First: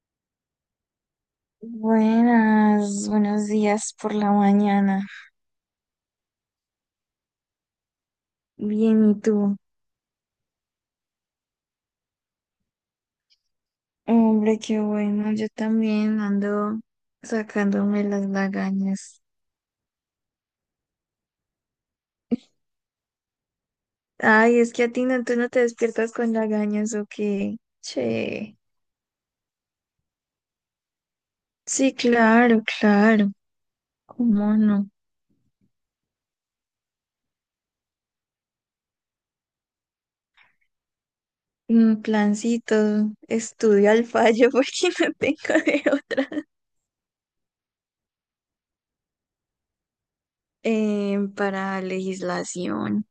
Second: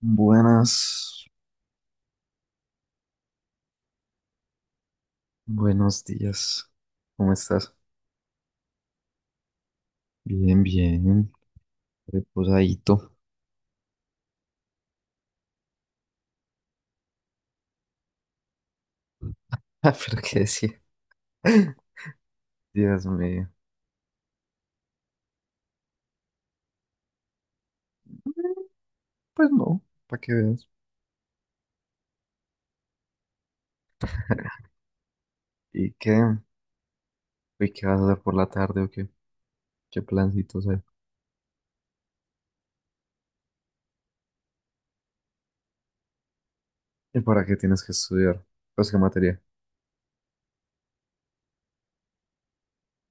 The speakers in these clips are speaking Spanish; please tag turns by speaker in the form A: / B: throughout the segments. A: Buenas,
B: Buenas, buenos días por la mañana.
A: buenos días. ¿Cómo estás?
B: Bien, ¿y tú?
A: Bien, bien, reposadito.
B: Hombre, qué bueno, yo también ando sacándome las lagañas.
A: Ah, pero qué decir. Dios mío.
B: Ay, es que a ti no, tú no te despiertas con lagañas o qué. Che.
A: Pues no, para que veas.
B: Sí, claro, claro. ¿Cómo no?
A: ¿Y qué? ¿Y qué vas a hacer por la tarde o qué? ¿Qué plancitos hay?
B: Un plancito, estudio al fallo porque no tengo de otra.
A: ¿Y para qué tienes que estudiar? Pues qué materia.
B: Para legislación.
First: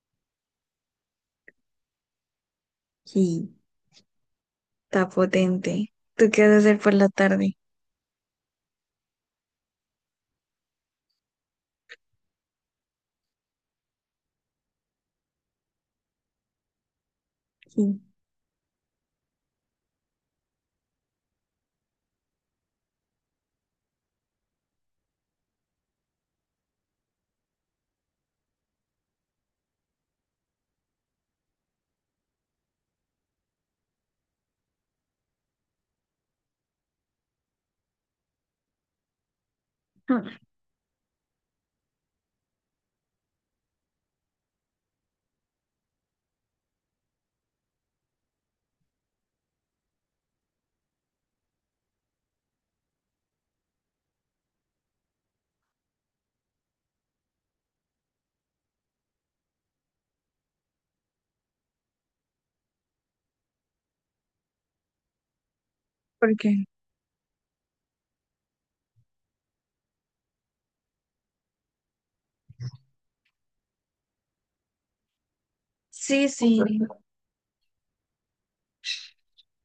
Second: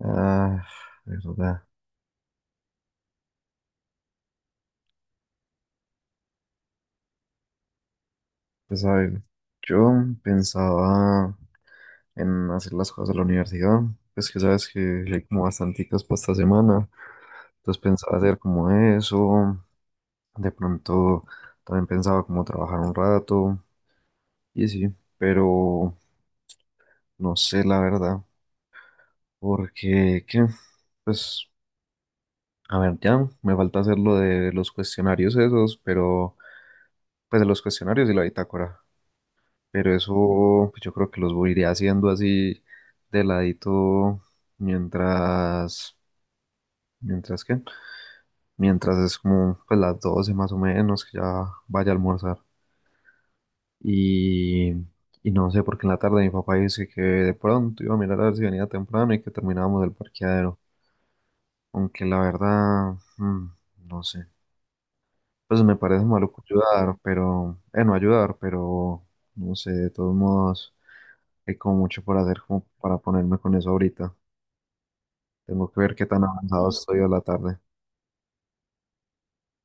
A: Ah, verdad.
B: Sí, está potente. ¿Tú qué vas a hacer por la tarde?
A: Pues a ver, yo pensaba en hacer las cosas de la universidad. Pues que sabes que hay como bastanticas para esta semana. Entonces pensaba hacer como eso. De pronto también pensaba como trabajar un rato y sí, pero no sé la verdad, porque qué, pues a ver, ya me falta hacer lo de los cuestionarios esos, pero pues de los cuestionarios y la bitácora, pero
B: Sí.
A: eso pues, yo creo que los voy a ir haciendo así de ladito mientras, mientras que, mientras es como pues las 12 más o menos que ya vaya a almorzar. Y, y no sé, porque en la tarde mi papá dice que de pronto iba a mirar a ver si venía temprano y que terminábamos el parqueadero. Aunque la verdad, no sé. Pues me parece maluco
B: Porque
A: ayudar, pero, no ayudar, pero no sé, de todos modos, hay como mucho por hacer como para ponerme con eso ahorita. Tengo que ver qué tan
B: sí, sí,
A: avanzado estoy a la tarde.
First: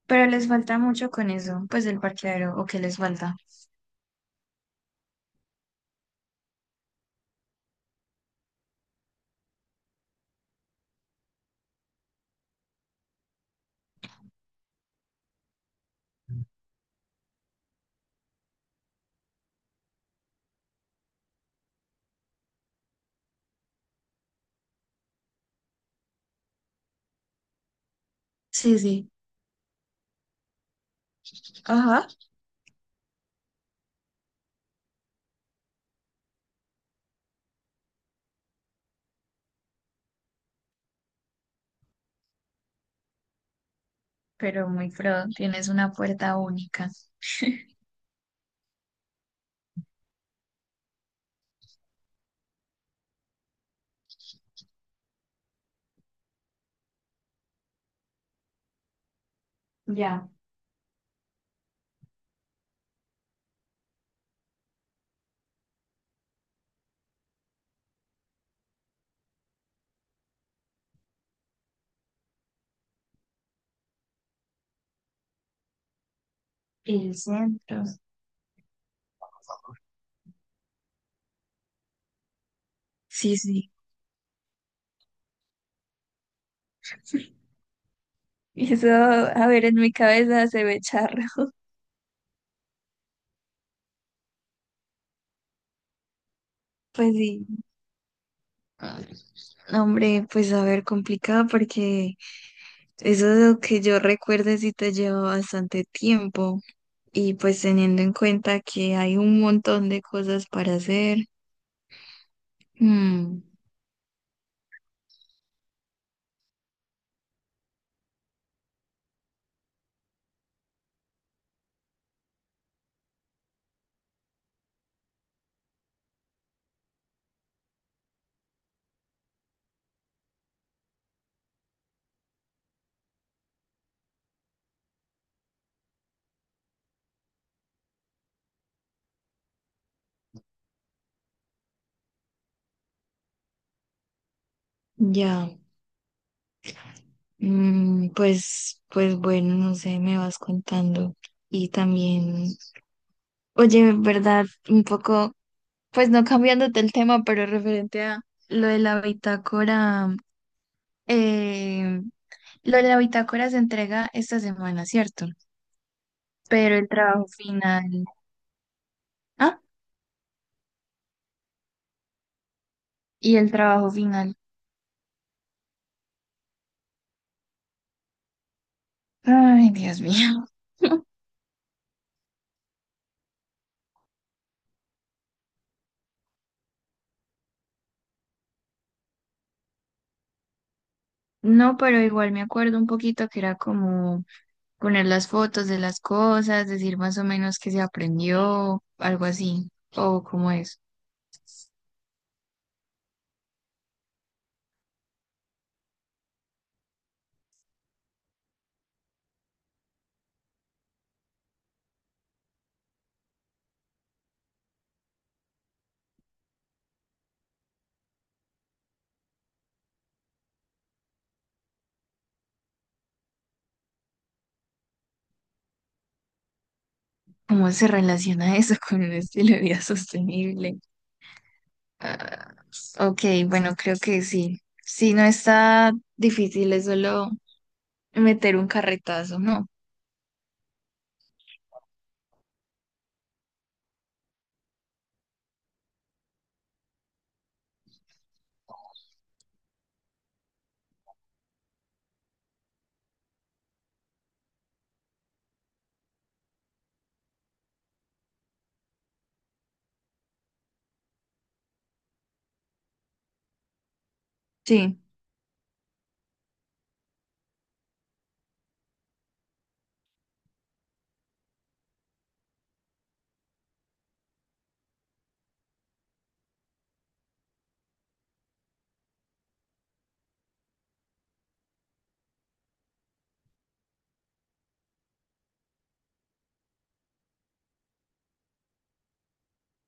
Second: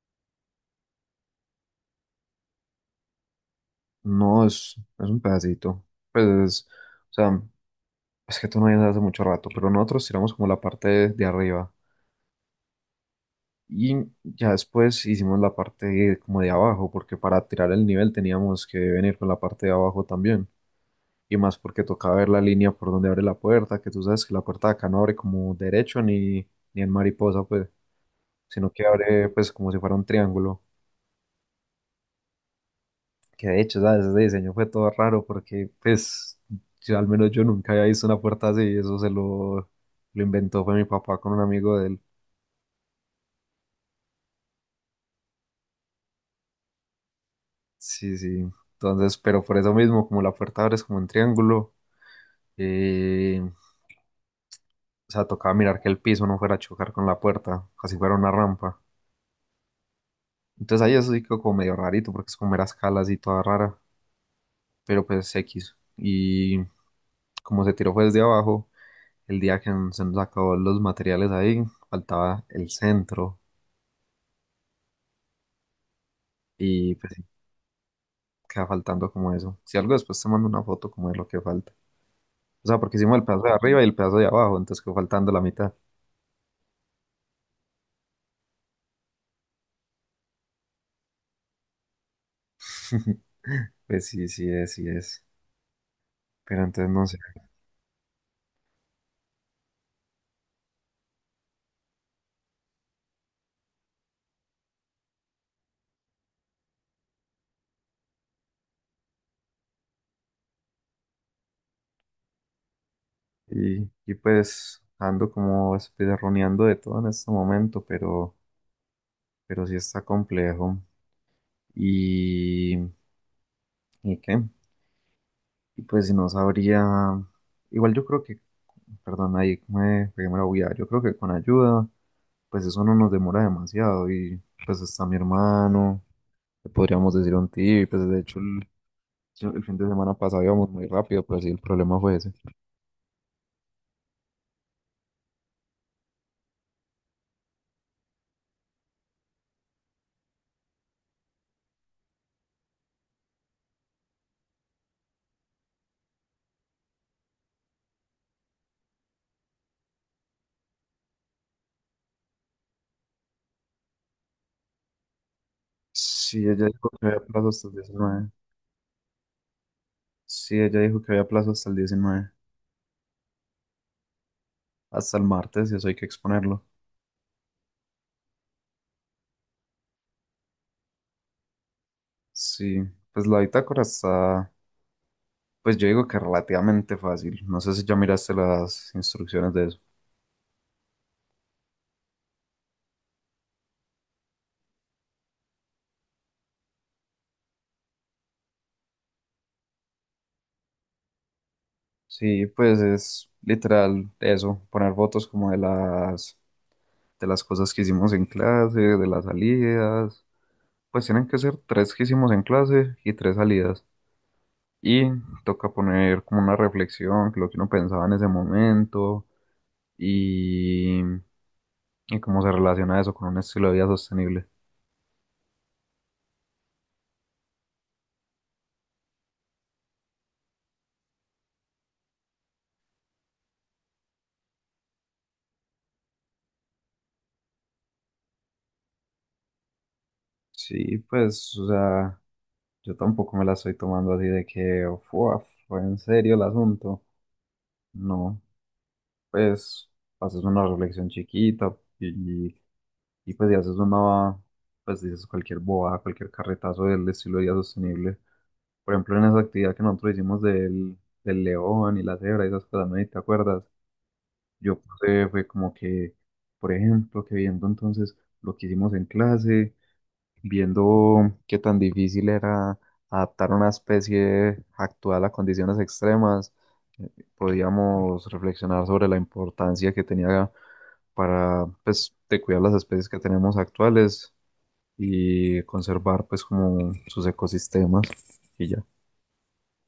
B: pero les falta mucho con eso, pues el parqueadero, o que les falta.
A: No, es un pedacito. Pues, o sea, es que tú no vienes hace mucho rato, pero nosotros tiramos como la parte de arriba. Y ya después hicimos como de abajo, porque para tirar el nivel teníamos que venir con la parte de abajo también. Y más porque tocaba ver la línea por donde abre la puerta, que tú sabes que la puerta de acá no abre como derecho ni en mariposa, pues, sino
B: Sí,
A: que
B: sí,
A: abre pues como si fuera un triángulo.
B: ajá.
A: Que de hecho, ¿sabes? Ese diseño fue todo raro porque pues yo, al menos yo nunca había visto una puerta así y lo inventó fue mi papá con un amigo de él.
B: Pero muy pro, tienes una puerta única.
A: Sí, sí. Entonces, pero por eso mismo, como la puerta abre es como en triángulo. O sea, tocaba mirar que el piso no fuera a chocar con la puerta, así fuera una rampa.
B: Ya,
A: Entonces ahí eso sí quedó como medio rarito, porque es como era escalas y toda rara, pero pues X. Y como se tiró fue desde abajo, el día que se nos acabó los materiales ahí, faltaba el centro y pues
B: el
A: sí,
B: centro.
A: queda faltando como eso. Si algo después te mando una foto como de lo que falta. O sea, porque hicimos el
B: Sí,
A: pedazo de
B: sí.
A: arriba y el pedazo de abajo, entonces quedó faltando la mitad.
B: Y eso, a ver, en mi cabeza se ve charro.
A: Pues sí, sí es. Pero entonces no
B: Pues
A: sé.
B: sí. Ah, hombre, pues a ver, complicado porque eso es lo que yo recuerde si te lleva bastante tiempo y pues teniendo en cuenta que hay un montón de cosas para hacer. mm,
A: Y pues ando como espirroneando de todo en este momento, pero sí está complejo. Y, ¿Y qué? Y pues si no sabría, igual yo creo que, perdón, ahí me pegué la bulla. Yo creo que con ayuda, pues eso no nos demora demasiado. Y pues está mi hermano, le podríamos decir un tío, y pues de hecho el fin de semana pasado íbamos muy rápido, pero sí el problema fue ese.
B: ya. Mm, pues, pues bueno, no sé, me vas contando. Y también, oye, en verdad, un poco, pues no cambiándote el tema, pero referente a lo de la bitácora, eh, lo de la bitácora se entrega esta semana, ¿cierto?
A: Sí, ella
B: Pero
A: dijo
B: el
A: que había
B: trabajo
A: plazo hasta el
B: final,
A: 19.
B: ah,
A: Sí, ella dijo que había plazo hasta el 19.
B: y el trabajo final,
A: Hasta el martes y eso hay que exponerlo.
B: ay, Dios mío.
A: Sí, pues pues yo digo que relativamente fácil. No sé si ya miraste las instrucciones de eso.
B: No, pero igual me acuerdo un poquito que era como poner las fotos de las cosas, decir más o menos qué se aprendió, algo así, o cómo es,
A: Sí, pues es literal eso, poner fotos como de las cosas que hicimos en clase, de las salidas. Pues tienen que ser tres que hicimos en clase y tres salidas. Y toca poner como una reflexión, lo que uno pensaba en ese momento y, y cómo se relaciona eso con un estilo de vida sostenible.
B: cómo se relaciona eso con un estilo de vida sostenible. Ah, ok, bueno, creo que sí. Sí, no está difícil, es solo meter un carretazo, ¿no?
A: Sí, pues, o sea, yo tampoco me la estoy tomando así de que, "Fua, fue en serio el asunto. No, pues, haces una reflexión chiquita y pues, y pues, dices cualquier boba, cualquier carretazo del estilo de vida sostenible. Por ejemplo, en esa actividad que nosotros hicimos del león y la cebra y esas cosas, ¿no? ¿Y te acuerdas? Yo
B: Sí,
A: puse, fue como que, por ejemplo, que viendo entonces lo que hicimos en clase, viendo qué tan difícil era adaptar una especie actual a condiciones extremas, eh, podíamos reflexionar sobre la importancia que tenía para, pues, de cuidar las especies que tenemos actuales y conservar, pues, como sus ecosistemas y ya.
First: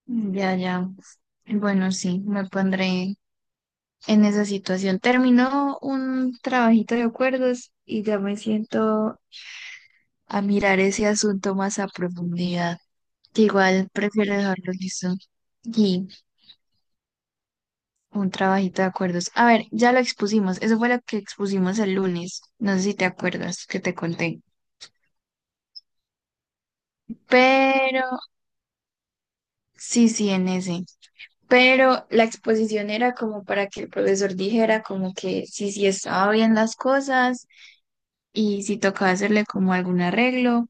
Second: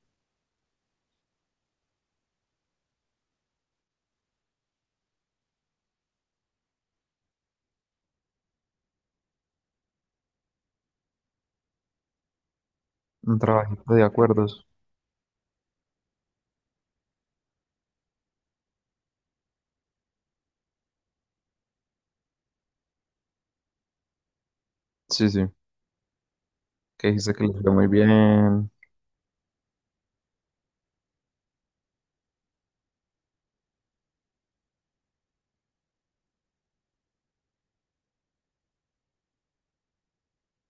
B: mm, ya, ya. Bueno, sí, me pondré en esa situación. Terminó un trabajito de acuerdos y ya me siento a mirar ese asunto más a profundidad.
A: Un
B: Que igual
A: trabajito de
B: prefiero
A: acuerdos.
B: dejarlo listo. Y un trabajito de acuerdos. A ver, ya lo expusimos. Eso fue lo que expusimos el lunes. No sé si te acuerdas que te conté.
A: Sí, sí. Que dijiste que les fue muy
B: Pero
A: bien.
B: sí, sí, en ese. Pero la exposición era como para que el profesor dijera como que sí, sí estaba bien las cosas y si tocaba hacerle como algún arreglo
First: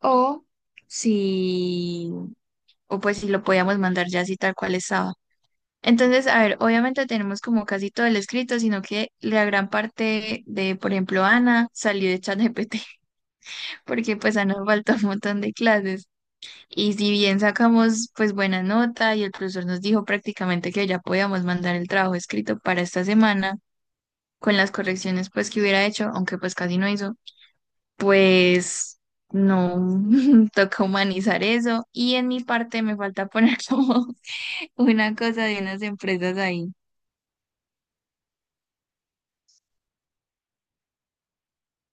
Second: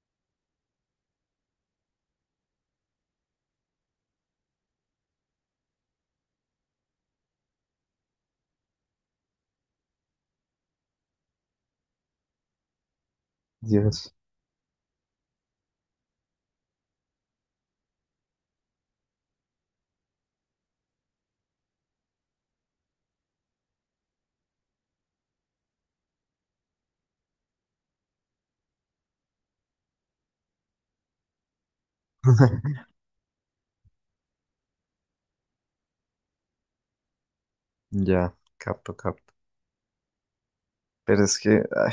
B: o si, o pues si lo podíamos mandar ya así tal cual estaba. Entonces, a ver, obviamente tenemos como casi todo el escrito, sino que la gran parte de, por ejemplo, Ana salió de ChatGPT,
A: Yes.
B: porque pues a Ana falta un montón de clases. Y si bien sacamos pues buena nota y el profesor nos dijo prácticamente que ya podíamos mandar el trabajo escrito para esta semana, con las correcciones pues que hubiera hecho, aunque pues casi no hizo, pues no, toca humanizar eso. Y en mi parte me falta poner como una cosa de unas empresas ahí.
A: Ya, capto, capto. Pero es que, ay,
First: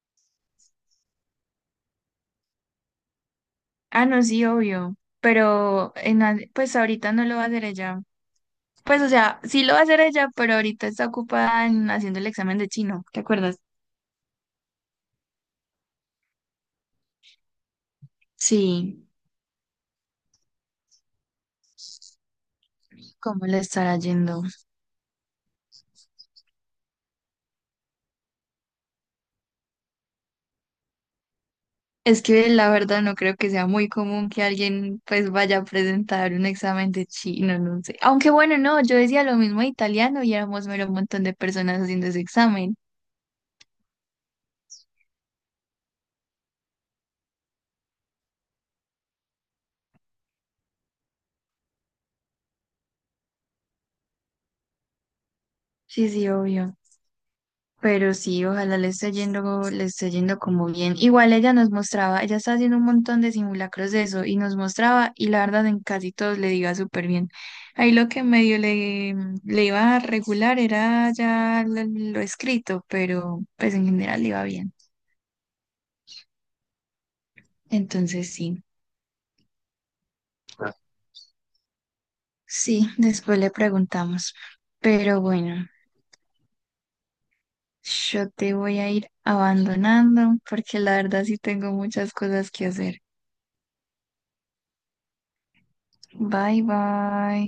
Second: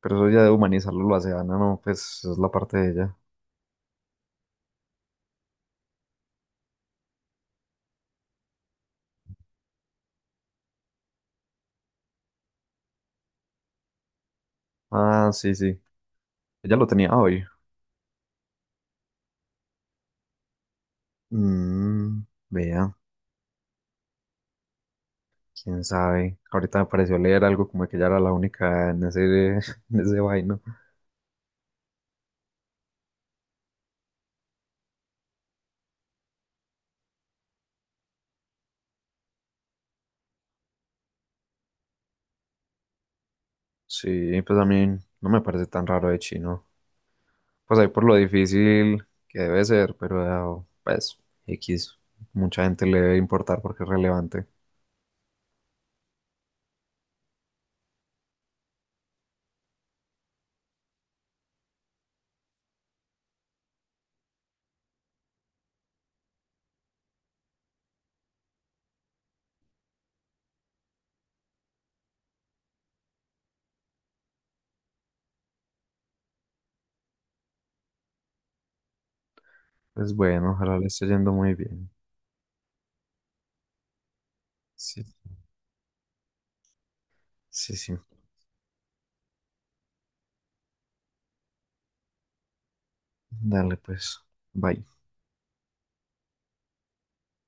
A: pero eso ya de humanizarlo lo hace Ana, no, pues es la parte de ella.
B: Ah, no, sí, obvio, pero en, al- pues ahorita no lo va a hacer ella. Pues, o sea, sí lo va a hacer ella, pero ahorita está ocupada en haciendo el examen de chino, ¿te acuerdas?
A: Ah, sí, sí. Ella lo tenía hoy.
B: Sí,
A: Mm, vea,
B: ¿cómo le estará yendo?
A: quién sabe. Ahorita me pareció leer algo como que ella era la única en ese, en ese vaino.
B: Es que la verdad no creo que sea muy común que alguien pues vaya a presentar un examen de chino, no sé. Aunque bueno, no, yo decía lo mismo de italiano y éramos mero un montón de personas haciendo ese examen.
A: Sí, pues a mí no me parece tan raro de chino. Pues ahí por lo difícil que debe ser, pero pues X. Mucha gente le debe importar porque es relevante.
B: Sí, sí, obvio. Pero sí, ojalá le esté yendo como bien. Igual ella nos mostraba, ella está haciendo un montón de simulacros de eso y nos mostraba y la verdad en casi todos le iba súper bien. Ahí lo que medio le, le iba a regular era ya lo escrito, pero pues en general le iba bien. Entonces sí,
A: Pues bueno, ojalá le esté yendo muy bien.
B: sí, después le preguntamos.
A: Sí,
B: Pero bueno,
A: sí, sí.
B: yo te voy a ir abandonando porque la verdad sí tengo muchas cosas que hacer.
A: Dale, pues. Bye.
B: Bye bye.